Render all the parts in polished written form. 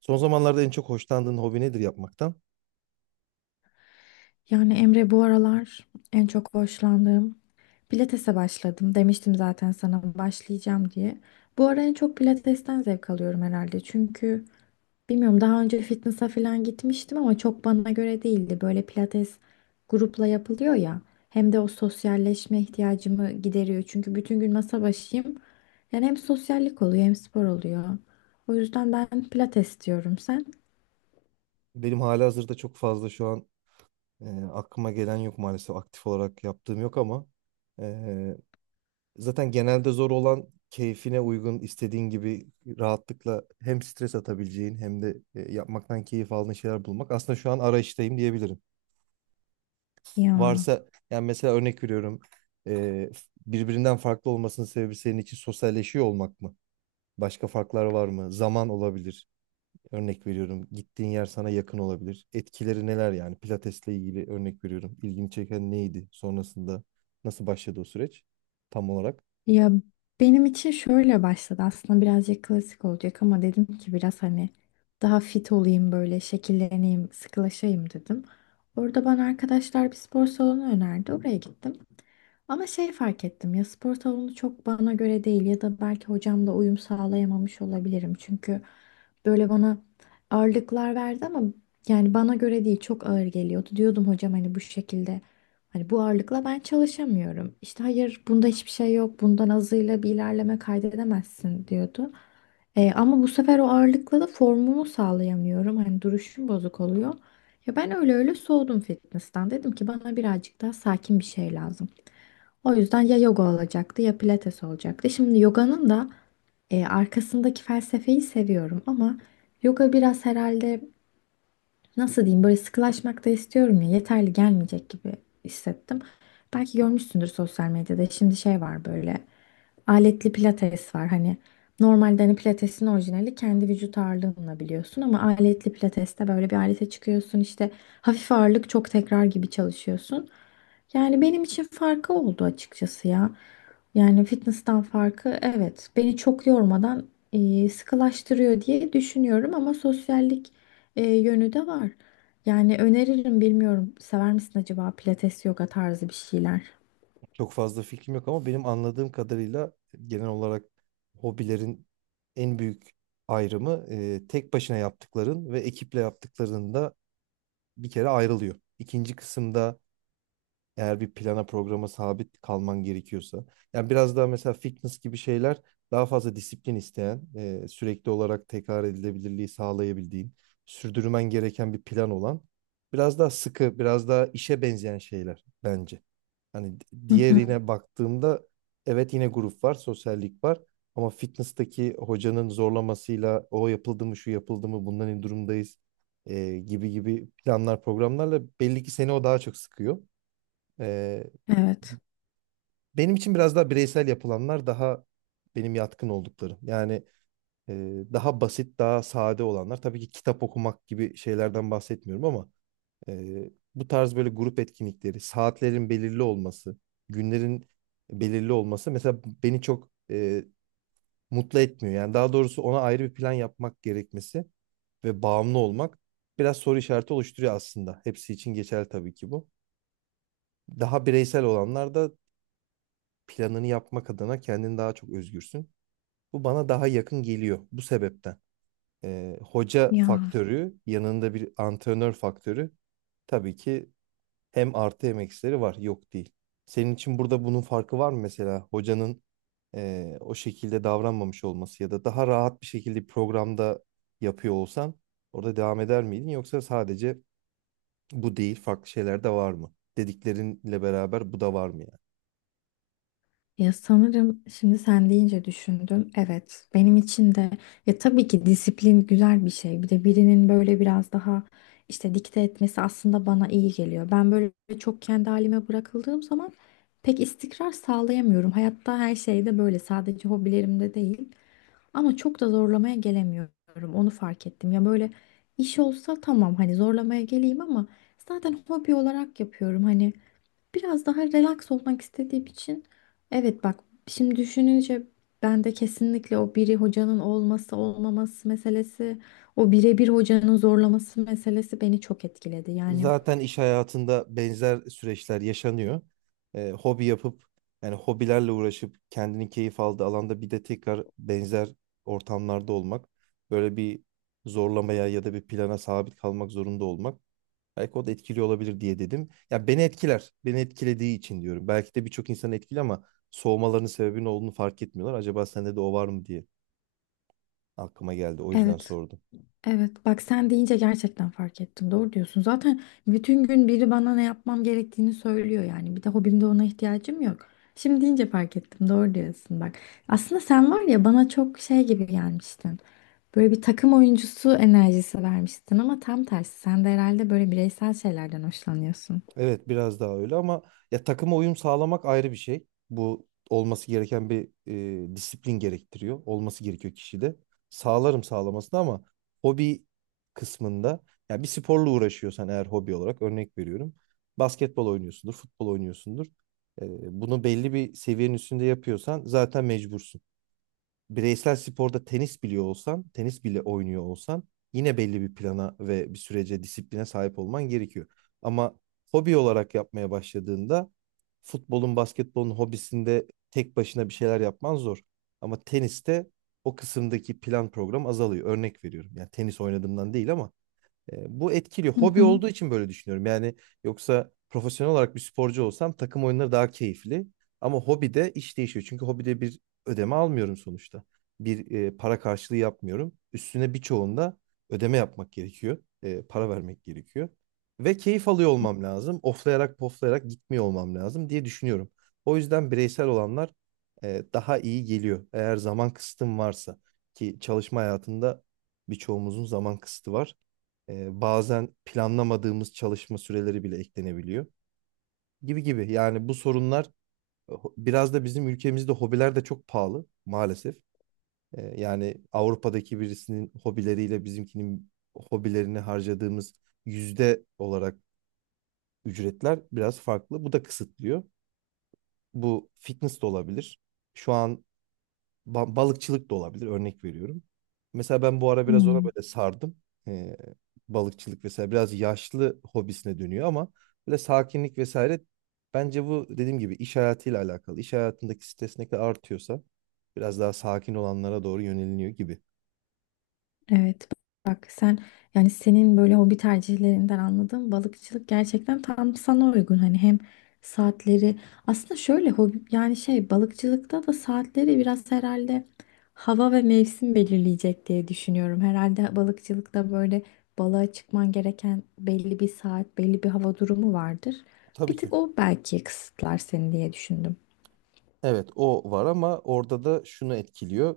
Son zamanlarda en çok hoşlandığın hobi nedir yapmaktan? Yani Emre bu aralar en çok hoşlandığım pilatese başladım. Demiştim zaten sana başlayacağım diye. Bu ara en çok pilatesten zevk alıyorum herhalde. Çünkü bilmiyorum daha önce fitness'a falan gitmiştim ama çok bana göre değildi. Böyle pilates grupla yapılıyor ya. Hem de o sosyalleşme ihtiyacımı gideriyor. Çünkü bütün gün masa başıyım. Yani hem sosyallik oluyor hem spor oluyor. O yüzden ben pilates diyorum sen. Benim halihazırda çok fazla şu an e, aklıma gelen yok maalesef aktif olarak yaptığım yok ama e, zaten genelde zor olan keyfine uygun istediğin gibi rahatlıkla hem stres atabileceğin hem de yapmaktan keyif aldığın şeyler bulmak. Aslında şu an arayıştayım diyebilirim. Ya. Varsa yani mesela örnek veriyorum, e, birbirinden farklı olmasının sebebi senin için sosyalleşiyor olmak mı? Başka farklar var mı? Zaman olabilir. Örnek veriyorum, gittiğin yer sana yakın olabilir. Etkileri neler yani? Pilatesle ilgili örnek veriyorum. İlgini çeken neydi? Sonrasında nasıl başladı o süreç? Tam olarak. Ya benim için şöyle başladı aslında birazcık klasik olacak ama dedim ki biraz hani daha fit olayım böyle şekilleneyim sıkılaşayım dedim. Orada bana arkadaşlar bir spor salonu önerdi oraya gittim. Ama şey fark ettim ya spor salonu çok bana göre değil ya da belki hocamla uyum sağlayamamış olabilirim. Çünkü böyle bana ağırlıklar verdi ama yani bana göre değil çok ağır geliyordu. Diyordum hocam hani bu şekilde hani bu ağırlıkla ben çalışamıyorum. İşte hayır bunda hiçbir şey yok bundan azıyla bir ilerleme kaydedemezsin diyordu. Ama bu sefer o ağırlıkla da formumu sağlayamıyorum. Hani duruşum bozuk oluyor. Ya ben öyle öyle soğudum fitness'tan. Dedim ki bana birazcık daha sakin bir şey lazım. O yüzden ya yoga olacaktı ya pilates olacaktı. Şimdi yoganın da arkasındaki felsefeyi seviyorum ama yoga biraz herhalde nasıl diyeyim böyle sıkılaşmak da istiyorum ya yeterli gelmeyecek gibi hissettim. Belki görmüşsündür sosyal medyada şimdi şey var böyle aletli pilates var hani normalde hani pilatesin orijinali kendi vücut ağırlığınla biliyorsun ama aletli pilateste böyle bir alete çıkıyorsun işte hafif ağırlık çok tekrar gibi çalışıyorsun. Yani benim için farkı oldu açıkçası ya. Yani fitness'tan farkı evet beni çok yormadan sıkılaştırıyor diye düşünüyorum ama sosyallik yönü de var. Yani öneririm bilmiyorum. Sever misin acaba pilates yoga tarzı bir şeyler? Çok fazla fikrim yok ama benim anladığım kadarıyla genel olarak hobilerin en büyük ayrımı, tek başına yaptıkların ve ekiple yaptıklarında bir kere ayrılıyor. İkinci kısımda eğer bir plana programa sabit kalman gerekiyorsa. Yani biraz daha mesela fitness gibi şeyler daha fazla disiplin isteyen, sürekli olarak tekrar edilebilirliği sağlayabildiğin, sürdürmen gereken bir plan olan, biraz daha sıkı, biraz daha işe benzeyen şeyler bence. Hani Hı hı. diğerine baktığımda evet yine grup var, sosyallik var. Ama fitness'taki hocanın zorlamasıyla o yapıldı mı, şu yapıldı mı, bundan ne durumdayız, gibi gibi planlar, programlarla belli ki seni o daha çok sıkıyor. E, Evet. benim için biraz daha bireysel yapılanlar daha benim yatkın olduklarım. Yani e, daha basit, daha sade olanlar. Tabii ki kitap okumak gibi şeylerden bahsetmiyorum ama bu tarz böyle grup etkinlikleri, saatlerin belirli olması, günlerin belirli olması mesela beni çok mutlu etmiyor. Yani daha doğrusu ona ayrı bir plan yapmak gerekmesi ve bağımlı olmak biraz soru işareti oluşturuyor aslında. Hepsi için geçerli tabii ki bu. Daha bireysel olanlar da planını yapmak adına kendin daha çok özgürsün. Bu bana daha yakın geliyor bu sebepten. Hoca Ya faktörü, yanında bir antrenör faktörü tabii ki hem artı hem eksileri var. Yok değil. Senin için burada bunun farkı var mı mesela? Hocanın o şekilde davranmamış olması ya da daha rahat bir şekilde programda yapıyor olsan orada devam eder miydin? Yoksa sadece bu değil farklı şeyler de var mı? Dediklerinle beraber bu da var mı? ya sanırım şimdi sen deyince düşündüm. Evet, benim için de ya tabii ki disiplin güzel bir şey. Bir de birinin böyle biraz daha işte dikte etmesi aslında bana iyi geliyor. Ben böyle çok kendi halime bırakıldığım zaman pek istikrar sağlayamıyorum. Hayatta her şeyde böyle sadece hobilerimde değil. Ama çok da zorlamaya gelemiyorum. Onu fark ettim. Ya böyle iş olsa tamam hani zorlamaya geleyim ama zaten hobi olarak yapıyorum. Hani biraz daha relax olmak istediğim için evet bak şimdi düşününce ben de kesinlikle o biri hocanın olması olmaması meselesi, o birebir hocanın zorlaması meselesi beni çok etkiledi. Yani Zaten iş hayatında benzer süreçler yaşanıyor. Hobi yapıp yani hobilerle uğraşıp kendini keyif aldığı alanda bir de tekrar benzer ortamlarda olmak, böyle bir zorlamaya ya da bir plana sabit kalmak zorunda olmak belki o da etkili olabilir diye dedim. Ya beni etkiler, beni etkilediği için diyorum. Belki de birçok insan etkili ama soğumalarının sebebinin olduğunu fark etmiyorlar. Acaba sende de o var mı diye aklıma geldi. O yüzden evet. sordum. Evet, bak sen deyince gerçekten fark ettim. Doğru diyorsun. Zaten bütün gün biri bana ne yapmam gerektiğini söylüyor yani. Bir de hobimde ona ihtiyacım yok. Şimdi deyince fark ettim. Doğru diyorsun bak. Aslında sen var ya bana çok şey gibi gelmiştin. Böyle bir takım oyuncusu enerjisi vermiştin ama tam tersi. Sen de herhalde böyle bireysel şeylerden hoşlanıyorsun. Evet biraz daha öyle ama ya takıma uyum sağlamak ayrı bir şey. Bu olması gereken bir disiplin gerektiriyor. Olması gerekiyor kişide. Sağlarım sağlamasını ama hobi kısmında ya bir sporla uğraşıyorsan eğer hobi olarak örnek veriyorum. Basketbol oynuyorsundur, futbol oynuyorsundur. E, bunu belli bir seviyenin üstünde yapıyorsan zaten mecbursun, bireysel sporda tenis biliyor olsan, tenis bile oynuyor olsan yine belli bir plana ve bir sürece, disipline sahip olman gerekiyor. Ama hobi olarak yapmaya başladığında futbolun, basketbolun hobisinde tek başına bir şeyler yapman zor. Ama teniste o kısımdaki plan program azalıyor. Örnek veriyorum. Yani tenis oynadığımdan değil ama bu etkili. Hı Hobi hı. olduğu için böyle düşünüyorum. Yani yoksa profesyonel olarak bir sporcu olsam takım oyunları daha keyifli. Ama hobide iş değişiyor. Çünkü hobide bir ödeme almıyorum sonuçta. Bir para karşılığı yapmıyorum. Üstüne birçoğunda ödeme yapmak gerekiyor. Para vermek gerekiyor. Ve keyif alıyor olmam lazım. Oflayarak poflayarak gitmiyor olmam lazım diye düşünüyorum. O yüzden bireysel olanlar daha iyi geliyor. Eğer zaman kısıtım varsa ki çalışma hayatında birçoğumuzun zaman kısıtı var. Bazen planlamadığımız çalışma süreleri bile eklenebiliyor gibi gibi. Yani bu sorunlar, biraz da bizim ülkemizde hobiler de çok pahalı maalesef. Yani Avrupa'daki birisinin hobileriyle bizimkinin hobilerini harcadığımız yüzde olarak ücretler biraz farklı. Bu da kısıtlıyor. Bu fitness de olabilir. Şu an balıkçılık da olabilir örnek veriyorum. Mesela ben bu ara biraz ona Hmm. böyle sardım. Ee, balıkçılık vesaire biraz yaşlı hobisine dönüyor ama böyle sakinlik vesaire bence bu dediğim gibi iş hayatıyla alakalı. İş hayatındaki stres ne kadar artıyorsa biraz daha sakin olanlara doğru yöneliniyor gibi. Evet bak sen yani senin böyle hobi tercihlerinden anladığım balıkçılık gerçekten tam sana uygun hani hem saatleri aslında şöyle hobi yani şey balıkçılıkta da saatleri biraz herhalde hava ve mevsim belirleyecek diye düşünüyorum. Herhalde balıkçılıkta böyle balığa çıkman gereken belli bir saat belli bir hava durumu vardır. Tabii Bir ki. tık o belki kısıtlar seni diye düşündüm. Evet o var ama orada da şunu etkiliyor.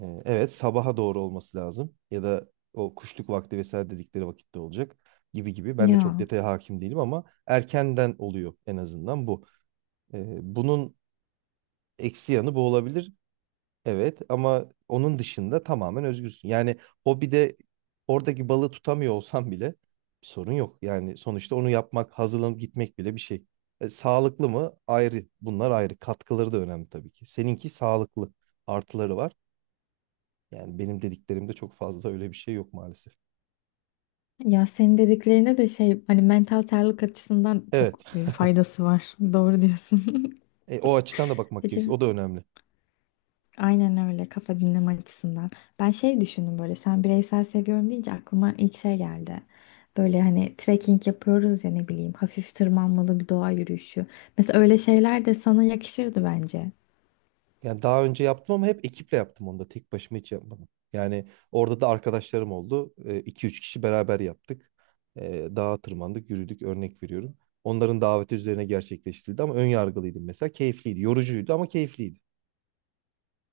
Evet, sabaha doğru olması lazım ya da o kuşluk vakti vesaire dedikleri vakitte olacak gibi gibi. Ben de çok Ya. detaya hakim değilim ama erkenden oluyor en azından bu. Bunun eksi yanı bu olabilir. Evet ama onun dışında tamamen özgürsün. Yani hobide oradaki balığı tutamıyor olsam bile bir sorun yok. Yani sonuçta onu yapmak, hazırlanıp gitmek bile bir şey. Sağlıklı mı? Ayrı. Bunlar ayrı. Katkıları da önemli tabii ki. Seninki sağlıklı. Artıları var. Yani benim dediklerimde çok fazla öyle bir şey yok maalesef. Ya senin dediklerine de şey hani mental sağlık açısından Evet. çok faydası var. Doğru diyorsun. O açıdan da bakmak Acı. gerekiyor. O da önemli. Aynen öyle kafa dinleme açısından. Ben şey düşündüm böyle sen bireysel seviyorum deyince aklıma ilk şey geldi. Böyle hani trekking yapıyoruz ya ne bileyim hafif tırmanmalı bir doğa yürüyüşü. Mesela öyle şeyler de sana yakışırdı bence. Yani daha önce yaptım ama hep ekiple yaptım onu da. Tek başıma hiç yapmadım. Yani orada da arkadaşlarım oldu. iki üç kişi beraber yaptık. Dağa tırmandık, yürüdük. Örnek veriyorum. Onların daveti üzerine gerçekleştirildi ama ön yargılıydım mesela. Keyifliydi. Yorucuydu ama keyifliydi.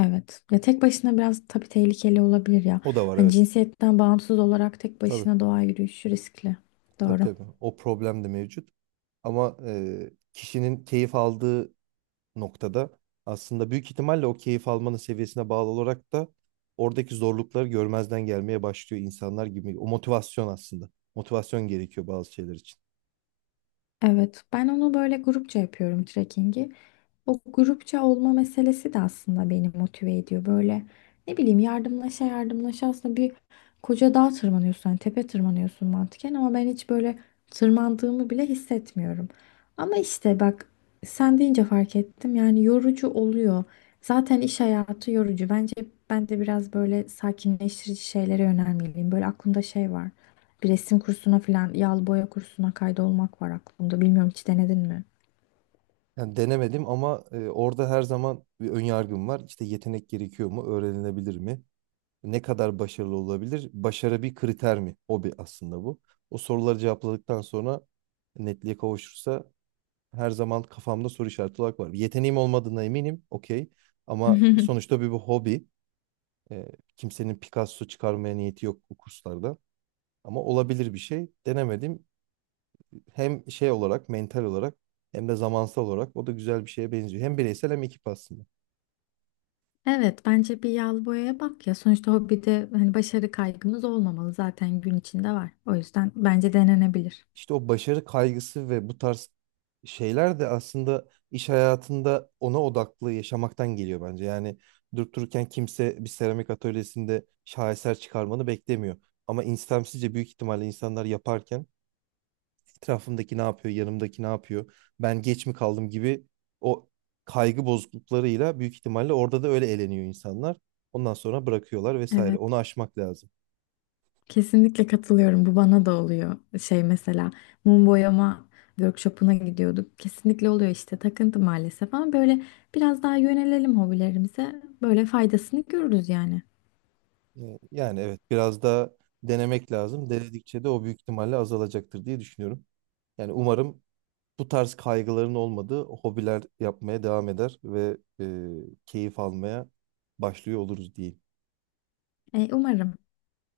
Evet. Ya tek başına biraz tabii tehlikeli olabilir ya. O da var Hani evet. cinsiyetten bağımsız olarak tek Tabii. başına doğa yürüyüşü riskli. Tabii Doğru. tabii. O problem de mevcut. Ama kişinin keyif aldığı noktada aslında büyük ihtimalle o keyif almanın seviyesine bağlı olarak da oradaki zorlukları görmezden gelmeye başlıyor insanlar gibi. O motivasyon aslında. Motivasyon gerekiyor bazı şeyler için. Evet, ben onu böyle grupça yapıyorum trekkingi. O grupça olma meselesi de aslında beni motive ediyor. Böyle ne bileyim yardımlaşa yardımlaşa aslında bir koca dağ tırmanıyorsun. Hani tepe tırmanıyorsun mantıken ama ben hiç böyle tırmandığımı bile hissetmiyorum. Ama işte bak sen deyince fark ettim yani yorucu oluyor. Zaten iş hayatı yorucu. Bence ben de biraz böyle sakinleştirici şeylere yönelmeliyim. Böyle aklımda şey var. Bir resim kursuna falan yağlı boya kursuna kaydolmak var aklımda. Bilmiyorum hiç denedin mi? Yani denemedim ama orada her zaman bir ön yargım var. İşte yetenek gerekiyor mu? Öğrenilebilir mi? Ne kadar başarılı olabilir? Başarı bir kriter mi? Hobi aslında bu. O soruları cevapladıktan sonra netliğe kavuşursa her zaman kafamda soru işareti olarak var. Yeteneğim olmadığına eminim. Okey. Ama sonuçta bir hobi. E, kimsenin Picasso çıkarmaya niyeti yok bu kurslarda. Ama olabilir bir şey. Denemedim. Hem şey olarak, mental olarak hem de zamansal olarak o da güzel bir şeye benziyor. Hem bireysel hem ekip aslında. Evet, bence bir yağlı boyaya bak ya. Sonuçta hobide hani başarı kaygımız olmamalı zaten gün içinde var. O yüzden bence denenebilir. İşte o başarı kaygısı ve bu tarz şeyler de aslında iş hayatında ona odaklı yaşamaktan geliyor bence. Yani durup dururken kimse bir seramik atölyesinde şaheser çıkarmanı beklemiyor. Ama istemsizce büyük ihtimalle insanlar yaparken etrafımdaki ne yapıyor, yanımdaki ne yapıyor, ben geç mi kaldım gibi o kaygı bozukluklarıyla büyük ihtimalle orada da öyle eğleniyor insanlar. Ondan sonra bırakıyorlar vesaire. Onu Evet, aşmak lazım. kesinlikle katılıyorum. Bu bana da oluyor. Şey mesela mum boyama workshopuna gidiyorduk. Kesinlikle oluyor işte takıntı maalesef ama böyle biraz daha yönelelim hobilerimize. Böyle faydasını görürüz yani. Yani evet biraz da denemek lazım. Denedikçe de o büyük ihtimalle azalacaktır diye düşünüyorum. Yani umarım bu tarz kaygıların olmadığı hobiler yapmaya devam eder ve keyif almaya başlıyor oluruz diyeyim. Umarım.